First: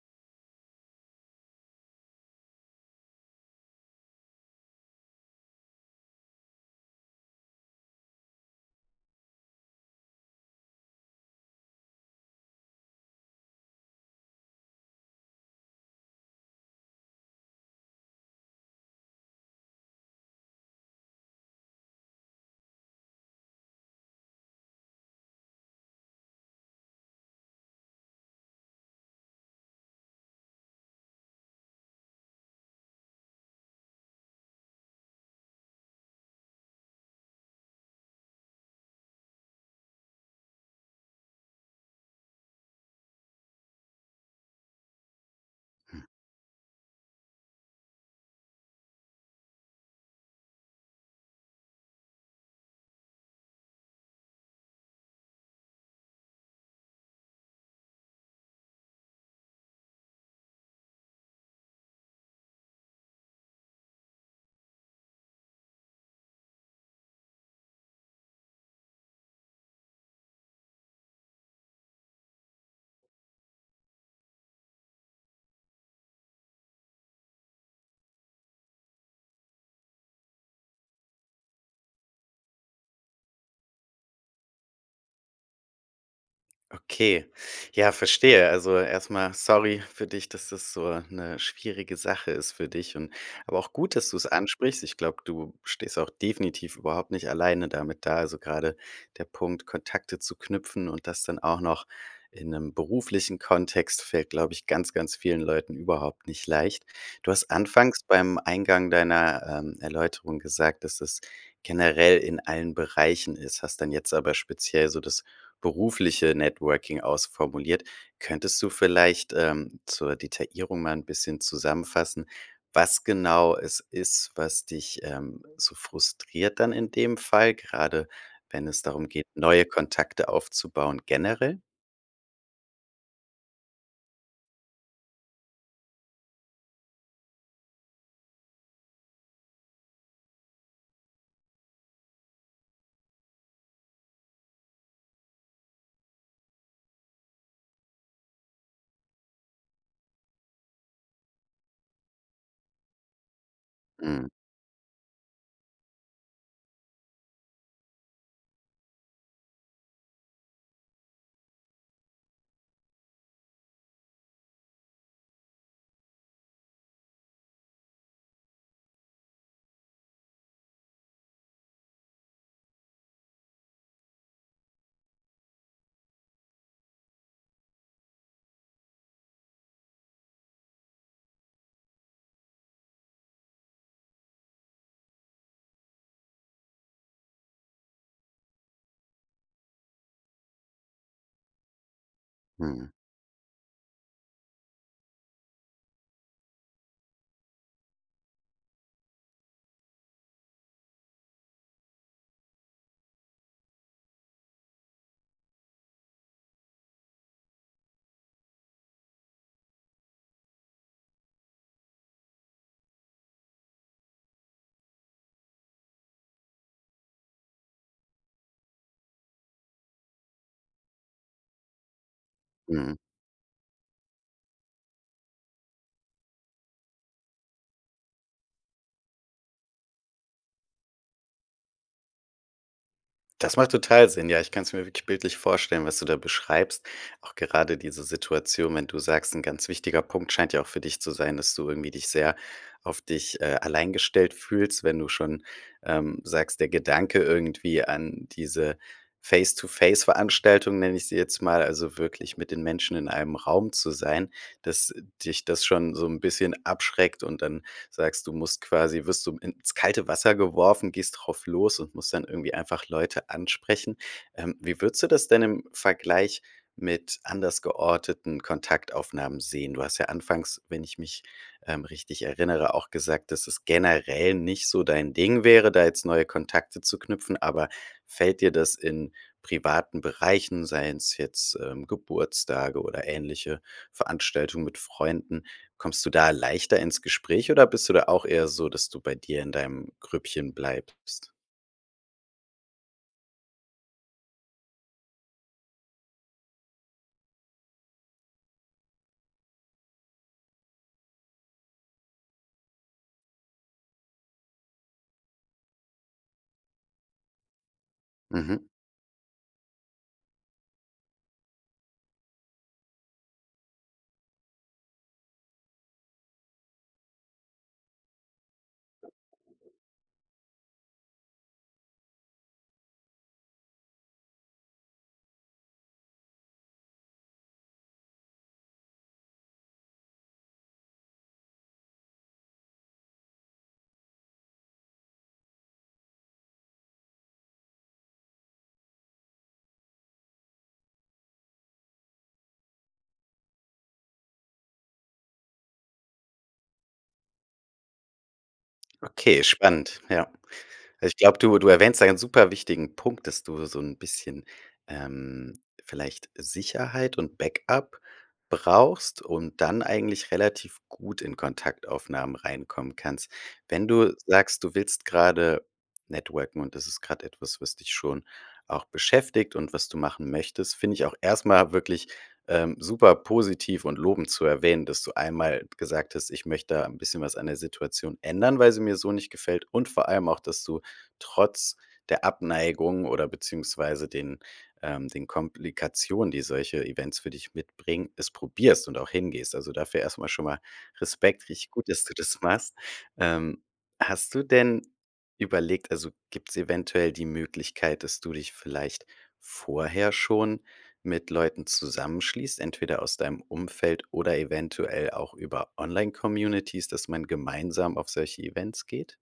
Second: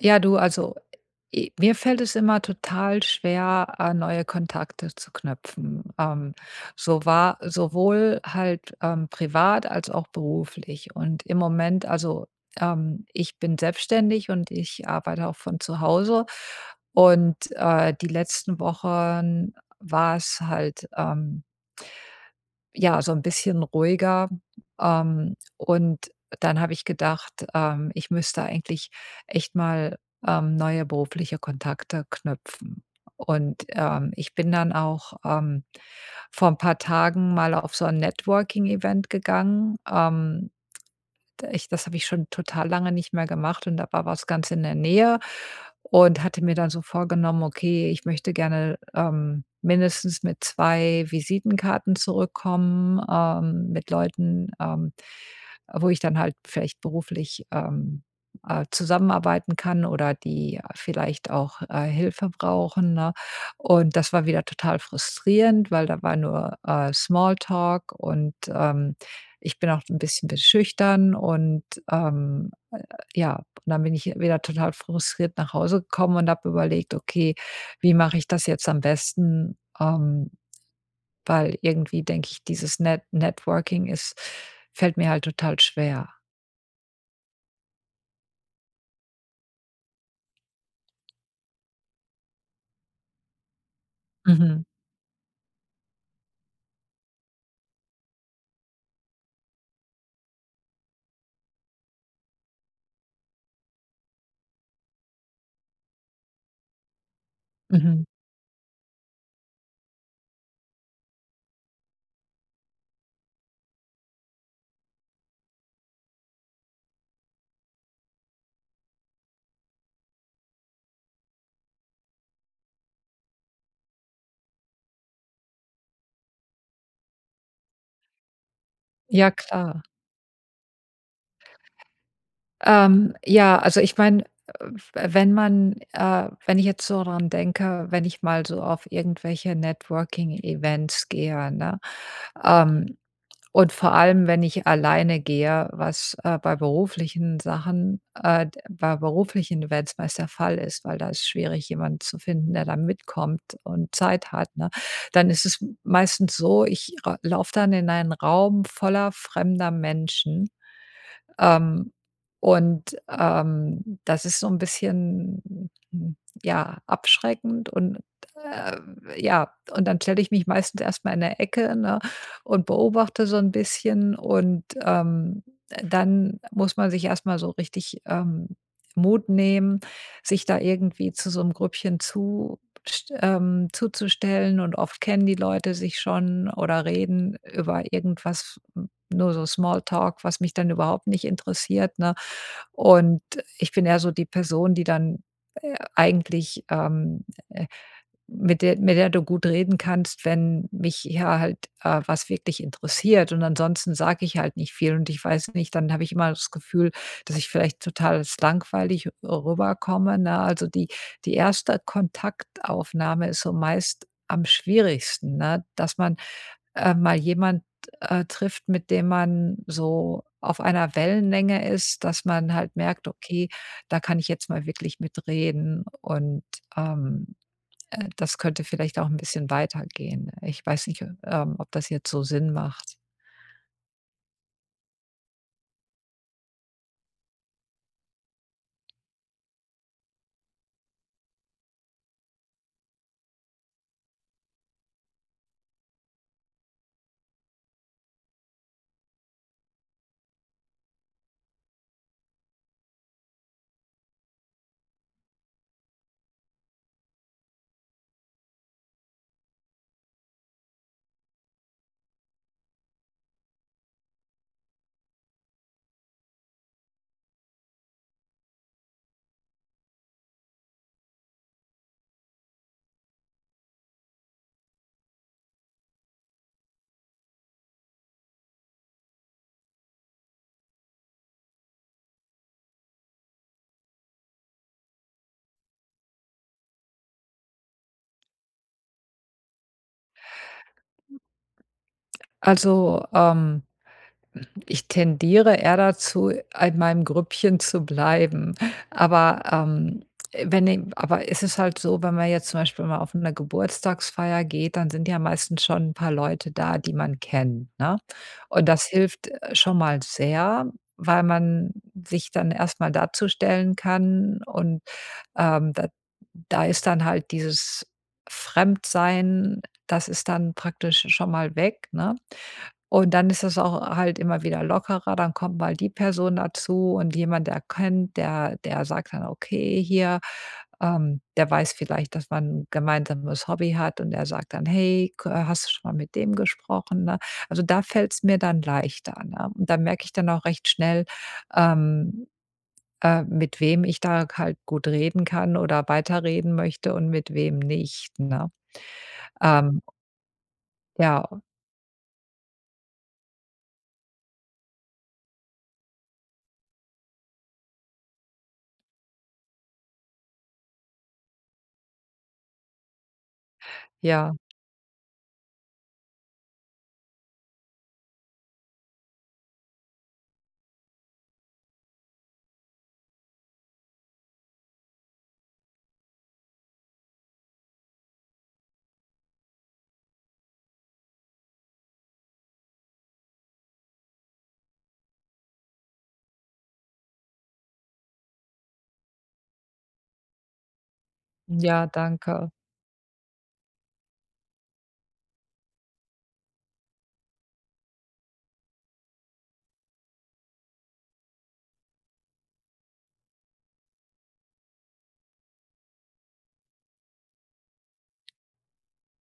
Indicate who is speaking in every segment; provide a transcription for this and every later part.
Speaker 1: Ja, du, also e mir fällt es immer total schwer, äh, neue Kontakte zu knüpfen. Ähm, so war sowohl halt, ähm, privat als auch beruflich und im Moment also, ähm, ich bin selbstständig und ich arbeite auch von zu Hause und, äh, die letzten Wochen war's halt, ähm ja, so 'n bisschen ruhiger. Ähm, und dann habe ich gedacht, ähm, ich müsste eigentlich echt mal, ähm, neue berufliche Kontakte knüpfen. Und, ähm, ich bin dann auch, ähm, vor 'n paar Tagen mal auf so 'n Networking-Event gegangen, ähm. D ich das habe ich schon total lange nicht mehr gemacht und da war was ganz in der Nähe
Speaker 2: Hm.
Speaker 1: und hatte mir dann so vorgenommen: „Okay, ich möchte gerne, ähm, mindestens mit 2 Visitenkarten zurückkommen, ähm, mit Leuten, ähm, wo ich dann halt vielleicht beruflich, ähm, äh, zusammenarbeiten kann oder die vielleicht auch, äh, Hilfe brauchen“, ne? Und das war wieder total frustrierend, weil da war nur, äh, Smalltalk und, ähm, ich bin auch 'n bisschen be schüchtern. Und, äh äh, ja, und dann bin ich wieder total frustriert nach Hause gekommen und habe überlegt: „Okay, wie mache ich das jetzt am besten?“ Ähm, weil irgendwie, denke ich, dieses Net Networking ist fällt mir halt total schwer.
Speaker 2: Okay, ja, verstehe. Also, erst mal sorry für dich, dass das so 'ne schwierige Sache ist für dich und aber auch gut, dass du es
Speaker 1: Mhm.
Speaker 2: ansprichst. Ich glaube, du stehst auch definitiv überhaupt nicht alleine damit da. Also, gerade der Punkt, Kontakte zu knüpfen und das dann auch noch in 'nem beruflichen Kontext, fällt, glaube ich, ganz, ganz vielen Leuten überhaupt nicht leicht. Du hast anfangs
Speaker 1: Mhm.
Speaker 2: beim Eingang deiner, ähm, Erläuterung gesagt, dass das generell in allen Bereichen ist, hast dann jetzt aber speziell so das berufliche Networking ausformuliert. Könntest du vielleicht, ähm, zur Detaillierung mal 'n bisschen zusammenfassen, was genau es ist, was dich, ähm, so frustriert dann in dem Fall, gerade wenn es darum geht,
Speaker 1: Ja,
Speaker 2: neue
Speaker 1: klar.
Speaker 2: Kontakte aufzubauen generell?
Speaker 1: Ähm, ja, also ich meine, äh, f wenn man, äh wenn ich jetzt so dran denke, wenn ich mal so auf irgendwelche Networking-Events gehe, ne, ähm, und vor allem, wenn ich alleine gehe, was, äh, bei beruflichen Sachen, äh, d bei beruflichen Events meist der Fall ist, weil da ist schwierig, jemanden zu finden, der dann mitkommt und
Speaker 2: Mhm.
Speaker 1: Zeit hat, ne? Dann ist es m meistens so, ich ra laufe dann in einen Raum voller fremder Menschen, ähm, und, ähm, das ist so 'n bisschen, n ja, abschreckend und, ähm, ja. Und dann stelle ich mich meistens erst mal in 'ne Ecke, ne, und beobachte so 'n bisschen und, ähm, d dann muss man sich erst mal so richtig, ähm, Mut nehmen, sich da irgendwie zu so 'nem Grüppchen zust ähm, zuzustellen und oft kennen die Leute sich schon oder reden über irgendwas nur so Smalltalk, was mich dann überhaupt nicht interessiert, ne?
Speaker 2: Mhm.
Speaker 1: Und ich bin eher so die Person, die dann, äh, eigentlich, ähm äh, mit der mit der du gut reden kannst, wenn mich ja halt, äh, was wirklich interessiert. Und ansonsten sage ich halt nicht viel und ich weiß nicht dann habe ich immer das Gefühl, dass ich vielleicht total als langweilig rüberkomme, ne? Also, die die 1 Kontaktaufnahme ist so meist am schwierigsten, ne, dass man, äh, mal jemand, äh, trifft, mit dem man so auf einer Wellenlänge ist, dass man halt
Speaker 2: Mhm.
Speaker 1: merkt: „Okay, da kann ich jetzt mal wirklich mitreden und, ähm, äh, das könnte vielleicht auch 'n bisschen weitergehen.“ Ich weiß nicht ob ähm, ob das jetzt so Sinn macht.
Speaker 2: Das macht total Sinn, ja. Ich kann's mir wirklich bildlich vorstellen, was du da beschreibst. Auch gerade diese Situation, wenn du sagst, 'n ganz wichtiger Punkt, scheint ja auch für zu sein, dass du irgendwie dich sehr auf dich, äh, allein gestellt fühlst, wenn du schon, ähm, sagst, der Gedanke irgendwie an diese Face-to-Face-Veranstaltung nenne ich sie jetzt mal, also wirklich mit den Menschen in einem Raum zu sein dass dich das schon so 'n bisschen abschreckt und dann sagst du musst quasi wirst du ins kalte Wasser geworfen, gehst drauf los und musst dann irgendwie einfach Leute ansprechen. Ähm, wie würdest du das denn im Vergleich mit anders georteten Kontaktaufnahmen sehen? Du hast ja anfangs, wenn ich mich, ähm, richtig erinnere, auch gesagt, dass es generell nicht so dein Ding wäre, da jetzt neue Kontakte zu knüpfen, aber fällt dir das in privaten Bereichen, seien's jetzt, ähm, Geburtstage oder ähnliche Veranstaltungen mit Freunden kommst du da leichter ins Gespräch oder bist du da auch eher so, dass du bei dir in deinem Grüppchen bleibst?
Speaker 1: Also, ähm, ich tendiere eher dazu, in meinem Grüppchen zu bleiben. Aber, ähm, wenn em aber es ist halt so, wenn man jetzt zum Beispiel mal auf 'ner Geburtstagsfeier geht, dann sind ja meistens schon 'n paar Leute da, die man kennt, ne?
Speaker 2: Mhm.
Speaker 1: Und das hilft schon mal sehr, weil man sich dann erst mal dazustellen kann und, ähm, da da ist dann halt dieses Fremdsein, das ist dann praktisch schon mal weg, ne. Und dann ist das auch halt immer wieder lockerer, dann kommt mal die Person dazu und jemand erkennt der der sagt dann, okay, hier, ähm der weiß vielleicht, dass man 'n gemeinsames Hobby hat und er sagt dann: „Hey, kö hast du schon mal mit dem gesprochen“, ne? Also, da fällt's mir dann leichter, ne? Und dann merke ich dann auch recht schnell, ähm äh, mit wem ich da halt gut reden kann oder weiterreden möchte und mit wem nicht, ne?
Speaker 2: Okay,
Speaker 1: Ähm
Speaker 2: spannend, ja. Ich
Speaker 1: Ja,
Speaker 2: glaube,
Speaker 1: äh.
Speaker 2: du du erwähnst da einen super wichtigen Punkt, dass du so 'n bisschen, ähm, vielleicht Sicherheit und Back-up brauchst und dann eigentlich relativ gut in Kontaktaufnahmen reinkommen kannst. Wenn du
Speaker 1: Ja.
Speaker 2: sagst, du willst gerade networken und das ist grad etwas, was dich schon auch beschäftigt und was du machen möchtest, finde ich auch erst mal wirklich, ähm, super positiv und lobend zu erwähnen, dass du einmal gesagt hast, ich möchte da 'n bisschen was an der Situation ändern, weil sie mir so nicht gefällt und vor allem auch, dass du trotz der Abneigung oder beziehungsweise den ähm, den Komplikationen, die solche Events für dich mitbringen, es probierst und auch hingehst. Also, dafür erst mal schon mal Respekt, richtig
Speaker 1: Ja,
Speaker 2: gut, dass du das
Speaker 1: danke.
Speaker 2: machst. Ähm, hast du denn überlegt also gibt's eventuell die Möglichkeit, dass du dich vielleicht vorher schon mit Leuten zusammenschließt, entweder aus deinem Umfeld oder eventuell auch über Online-Communities, dass man gemeinsam auf solche Events geht?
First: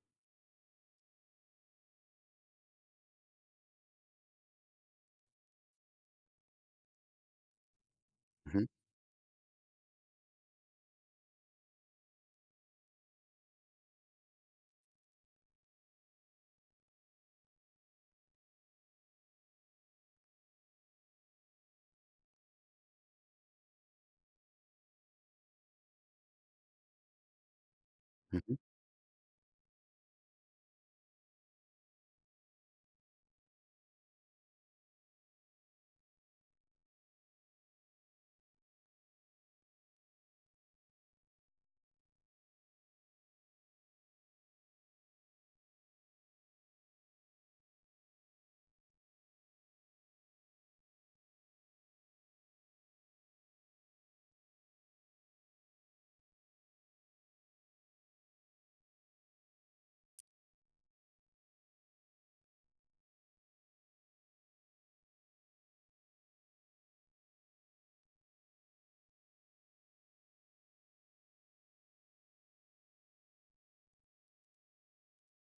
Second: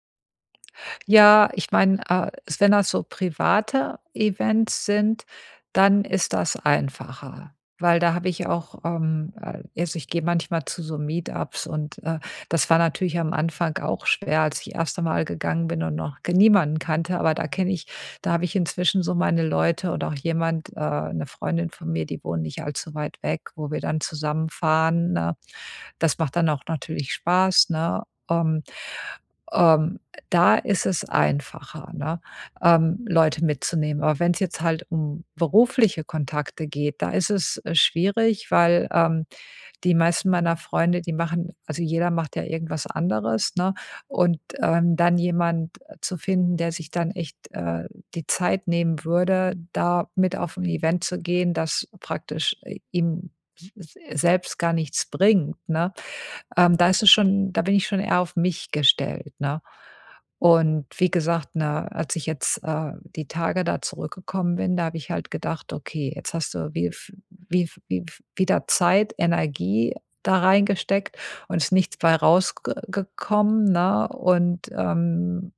Speaker 1: Ja, ich meine, äh, s wenn das so private Events sind, dann ist das einfacher. Weil da habe ich
Speaker 2: Mhm.
Speaker 1: auch, ähm, äh also ich gehe manchmal zu so Meet-ups und, äh, das war natürlich am Anfang auch schwer, als ich erste Mal gegangen bin und noch ge niemanden kannte, aber da kenne ich da habe ich inzwischen so meine Leute und auch jemand äh, 'ne Freundin von mir, die wohnt nicht allzu weit weg, wo wir dann zusammen fahren, ne? Das macht dann auch natürlich Spaß, ne?
Speaker 2: Mhm.
Speaker 1: Ähm ähm, da ist es einfacher, ne, ähm, Leute mitzunehmen. Aber wenn's jetzt halt um berufliche Kontakte geht, da ist es, äh, schwierig, weil, ähm, die meisten meiner Freunde, die machen also jeder macht ja irgendwas anderes, ne? Und, ähm, dann jemand zu finden, der sich dann echt, äh, die Zeit nehmen würde, da mit auf 'n Event zu gehen, das praktisch i ihm s s selbst gar nichts bringt, ne? Ähm, da ist es schon da bin ich schon eher auf mich gestellt, ne? Und wie gesagt, ne, als ich jetzt, äh, die Tage da zurückgekommen bin, da habe ich halt gedacht: „Okay, jetzt hast du wie v wie v wie v wieder Zeit, Energie da reingesteckt und es ist nichts bei rausge ge gekommen, ne? Und, ähm,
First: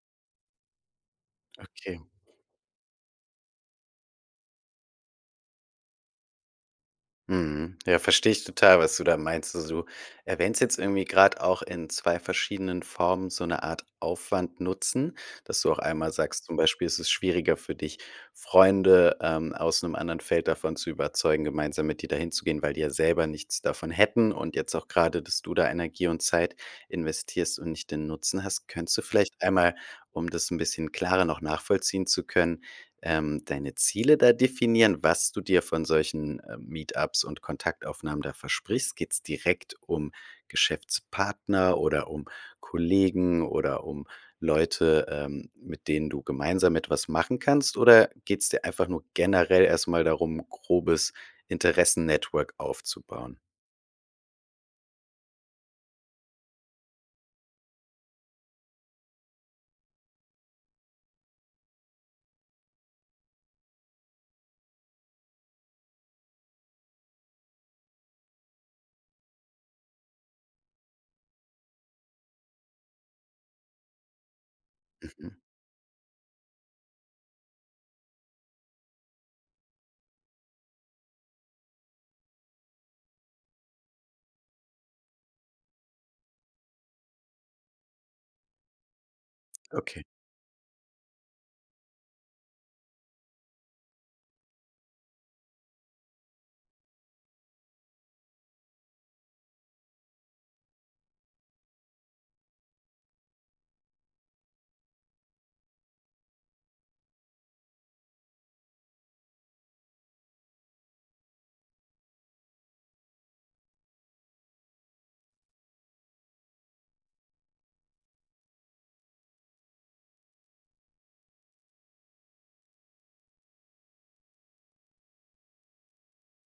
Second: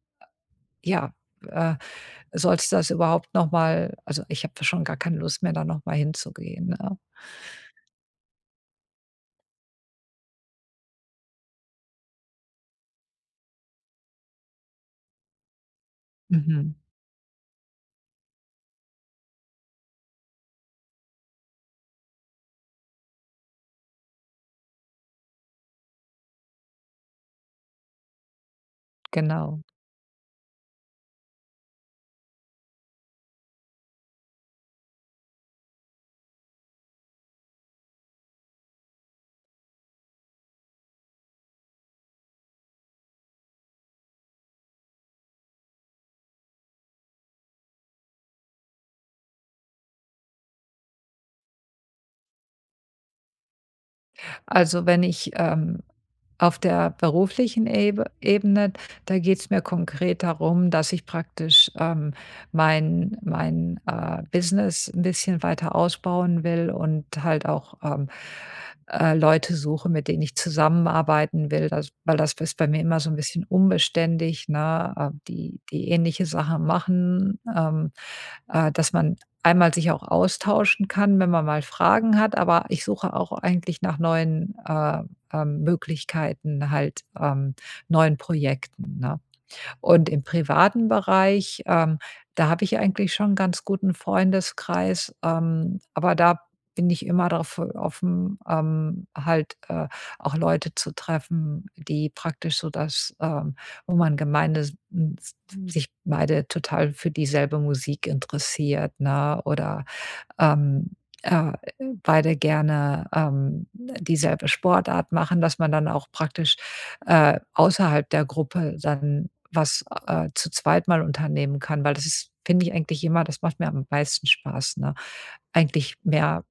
Speaker 1: ja, äh,
Speaker 2: Okay.
Speaker 1: solltest das überhaupt noch mal“ Also, ich habe da schon gar keine Lust mehr, da noch mal hinzugehen, ne?
Speaker 2: Mhm. Ja, verstehe ich total, was du da meinst. Also, du erwähnst jetzt irgendwie grad auch in 2 verschiedenen Formen so 'ne Art Aufwand-Nutzen, dass du auch einmal sagst, zum
Speaker 1: Mhm.
Speaker 2: Beispiel ist es schwieriger für dich, Freunde, ähm, aus 'nem anderen Feld davon zu überzeugen, gemeinsam mit dir da hinzugehen, weil die ja selber nichts davon hätten und jetzt auch grade, dass du da Energie und Zeit investierst und nicht den Nutzen hast, könntest du vielleicht
Speaker 1: Genau.
Speaker 2: einmal, um das 'n bisschen klarer noch nachvollziehen zu können, ähm, deine Ziele da definieren, was du dir von solchen, äh, Meet-ups und Kontaktaufnahmen da versprichst. Geht's direkt um Geschäftspartner oder um Kollegen oder um Leute, ähm, mit denen du gemeinsam etwas machen kannst? Oder geht's dir einfach nur generell erst mal darum, 'n grobes Interessen-Network aufzubauen?
Speaker 1: Also, wenn ich, ähm auf der beruflichen Ebe Ebene, da geht's mir konkret darum, dass ich praktisch, ähm, mein mein, äh, Business 'n bisschen weiter ausbauen will und halt auch, ähm, äh, Leute suche, mit denen ich zusammenarbeiten will. Also, weil das ist bei mir immer so 'n bisschen unbeständig, ne? Äh,
Speaker 2: Mhm.
Speaker 1: die die ähnliche Sachen machen, ähm, äh, dass man einmal sich auch austauschen kann, wenn man mal Fragen hat, aber ich suche auch eigentlich nach neuen, äh, ähm, Möglichkeiten halt, ähm, neuen Projekten, ne?
Speaker 2: Okay.
Speaker 1: Und im privaten Bereich, ähm, da habe ich eigentlich schon 'n ganz guten Freundeskreis, ähm, aber da bin ich immer drauf offen, ähm, halt, äh, auch Leute zu treffen, die praktisch so das, ähm wo man gemeine s n s s sich beide total für dieselbe Musik interessiert, ne oder, ähm, äh, beide gerne, ähm, dieselbe Sportart machen, dass man dann auch praktisch, äh, außerhalb der Gruppe dann was, äh, zu zweit mal unternehmen kann. Weil das ist finde ich, eigentlich immer das macht mir am meisten Spaß, ne? Eigentlich mehr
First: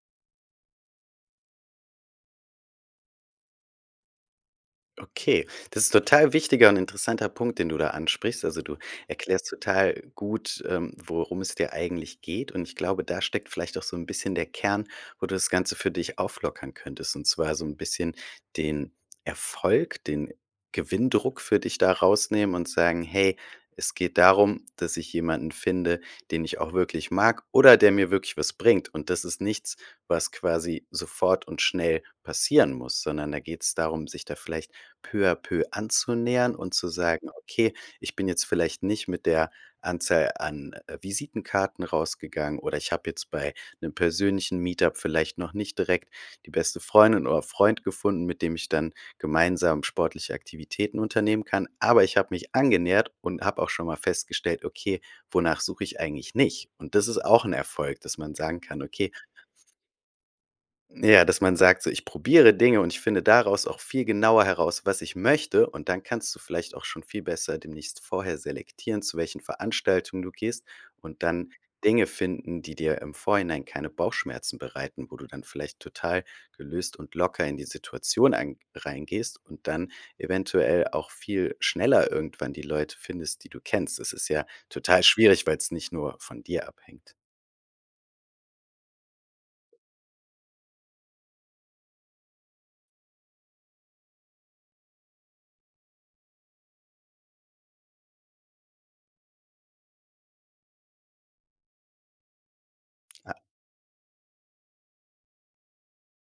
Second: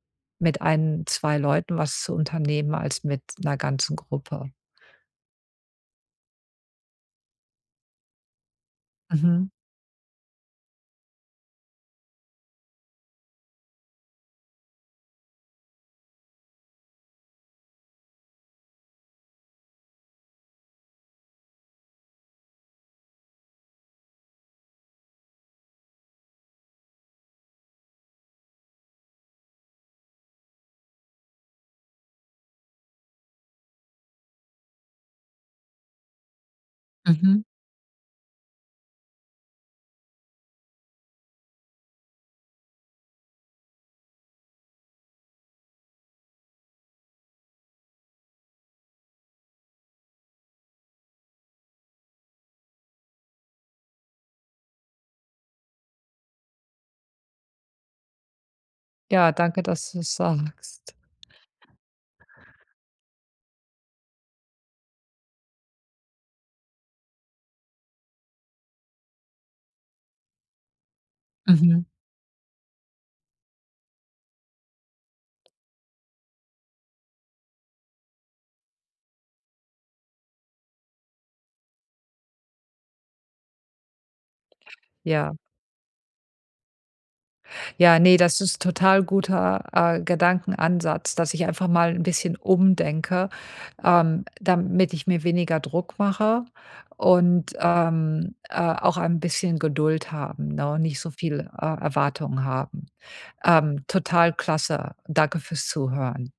Speaker 1: mit 1, 2 Leuten was zu unternehmen als mit 'ner ganzen Gruppe.
Speaker 2: Okay, das ist total wichtiger und interessanter Punkt, den du da ansprichst. Also, du erklärst
Speaker 1: Mhm.
Speaker 2: total gut, ähm, worum es dir eigentlich geht. Und ich glaube, da steckt vielleicht auch so 'n bisschen der Kern, wo du das Ganze für dich auflockern könntest, und zwar so 'n bisschen den Erfolg, den Gewinndruck für dich da rausnehmen und sagen: „Hey, es geht darum, dass ich jemanden finde, den ich auch wirklich mag oder der mir wirklich was bringt.“ Und das ist nichts, was quasi sofort und schnell passieren muss, sondern da geht's darum, sich da vielleicht peu à peu anzunähern und zu sagen:
Speaker 1: Mhm.
Speaker 2: „Okay, ich bin jetzt vielleicht nicht mit der Anzahl an, äh, Visitenkarten rausgegangen oder ich habe jetzt bei 'nem persönlichen Meet-up vielleicht noch nicht direkt die beste Freundin oder Freund gefunden, mit dem ich dann gemeinsam sportliche Aktivitäten unternehmen kann. Aber ich habe mich angenähert und habe auch schon mal festgestellt: „Okay, wonach suche ich eigentlich nicht?“ Und das ist auch 'n Erfolg, dass man sagen kann: „Okay"
Speaker 1: Ja, danke, dass du's sagst.
Speaker 2: Ja, dass man sagt, so: „Ich probiere Dinge und ich finde daraus auch viel genauer heraus, was ich möchte.“ Und dann kannst du vielleicht auch schon viel besser demnächst vorher selektieren, zu welchen Veranstaltungen du gehst und dann
Speaker 1: Mhm.
Speaker 2: Dinge finden, die dir im Vorhinein keine Bauchschmerzen bereiten, wo du dann vielleicht total gelöst und locker in die Situation ein reingehst und dann eventuell auch viel schneller irgendwann die Leute findest, die du kennst. Es ist ja total
Speaker 1: Ja.
Speaker 2: schwierig, weil's nicht nur von dir abhängt.
Speaker 1: Ja, ne, das ist total guter, äh, Gedankenansatz, dass ich einfach mal 'n bisschen umdenke, ähm, damit ich mir weniger Druck mache und, ähm, äh, auch ein bisschen Geduld haben, ne, nicht so viel, äh, Erwartungen haben.
Speaker 2: Ja.
Speaker 1: Ähm, total klasse. Danke für's Zuhören.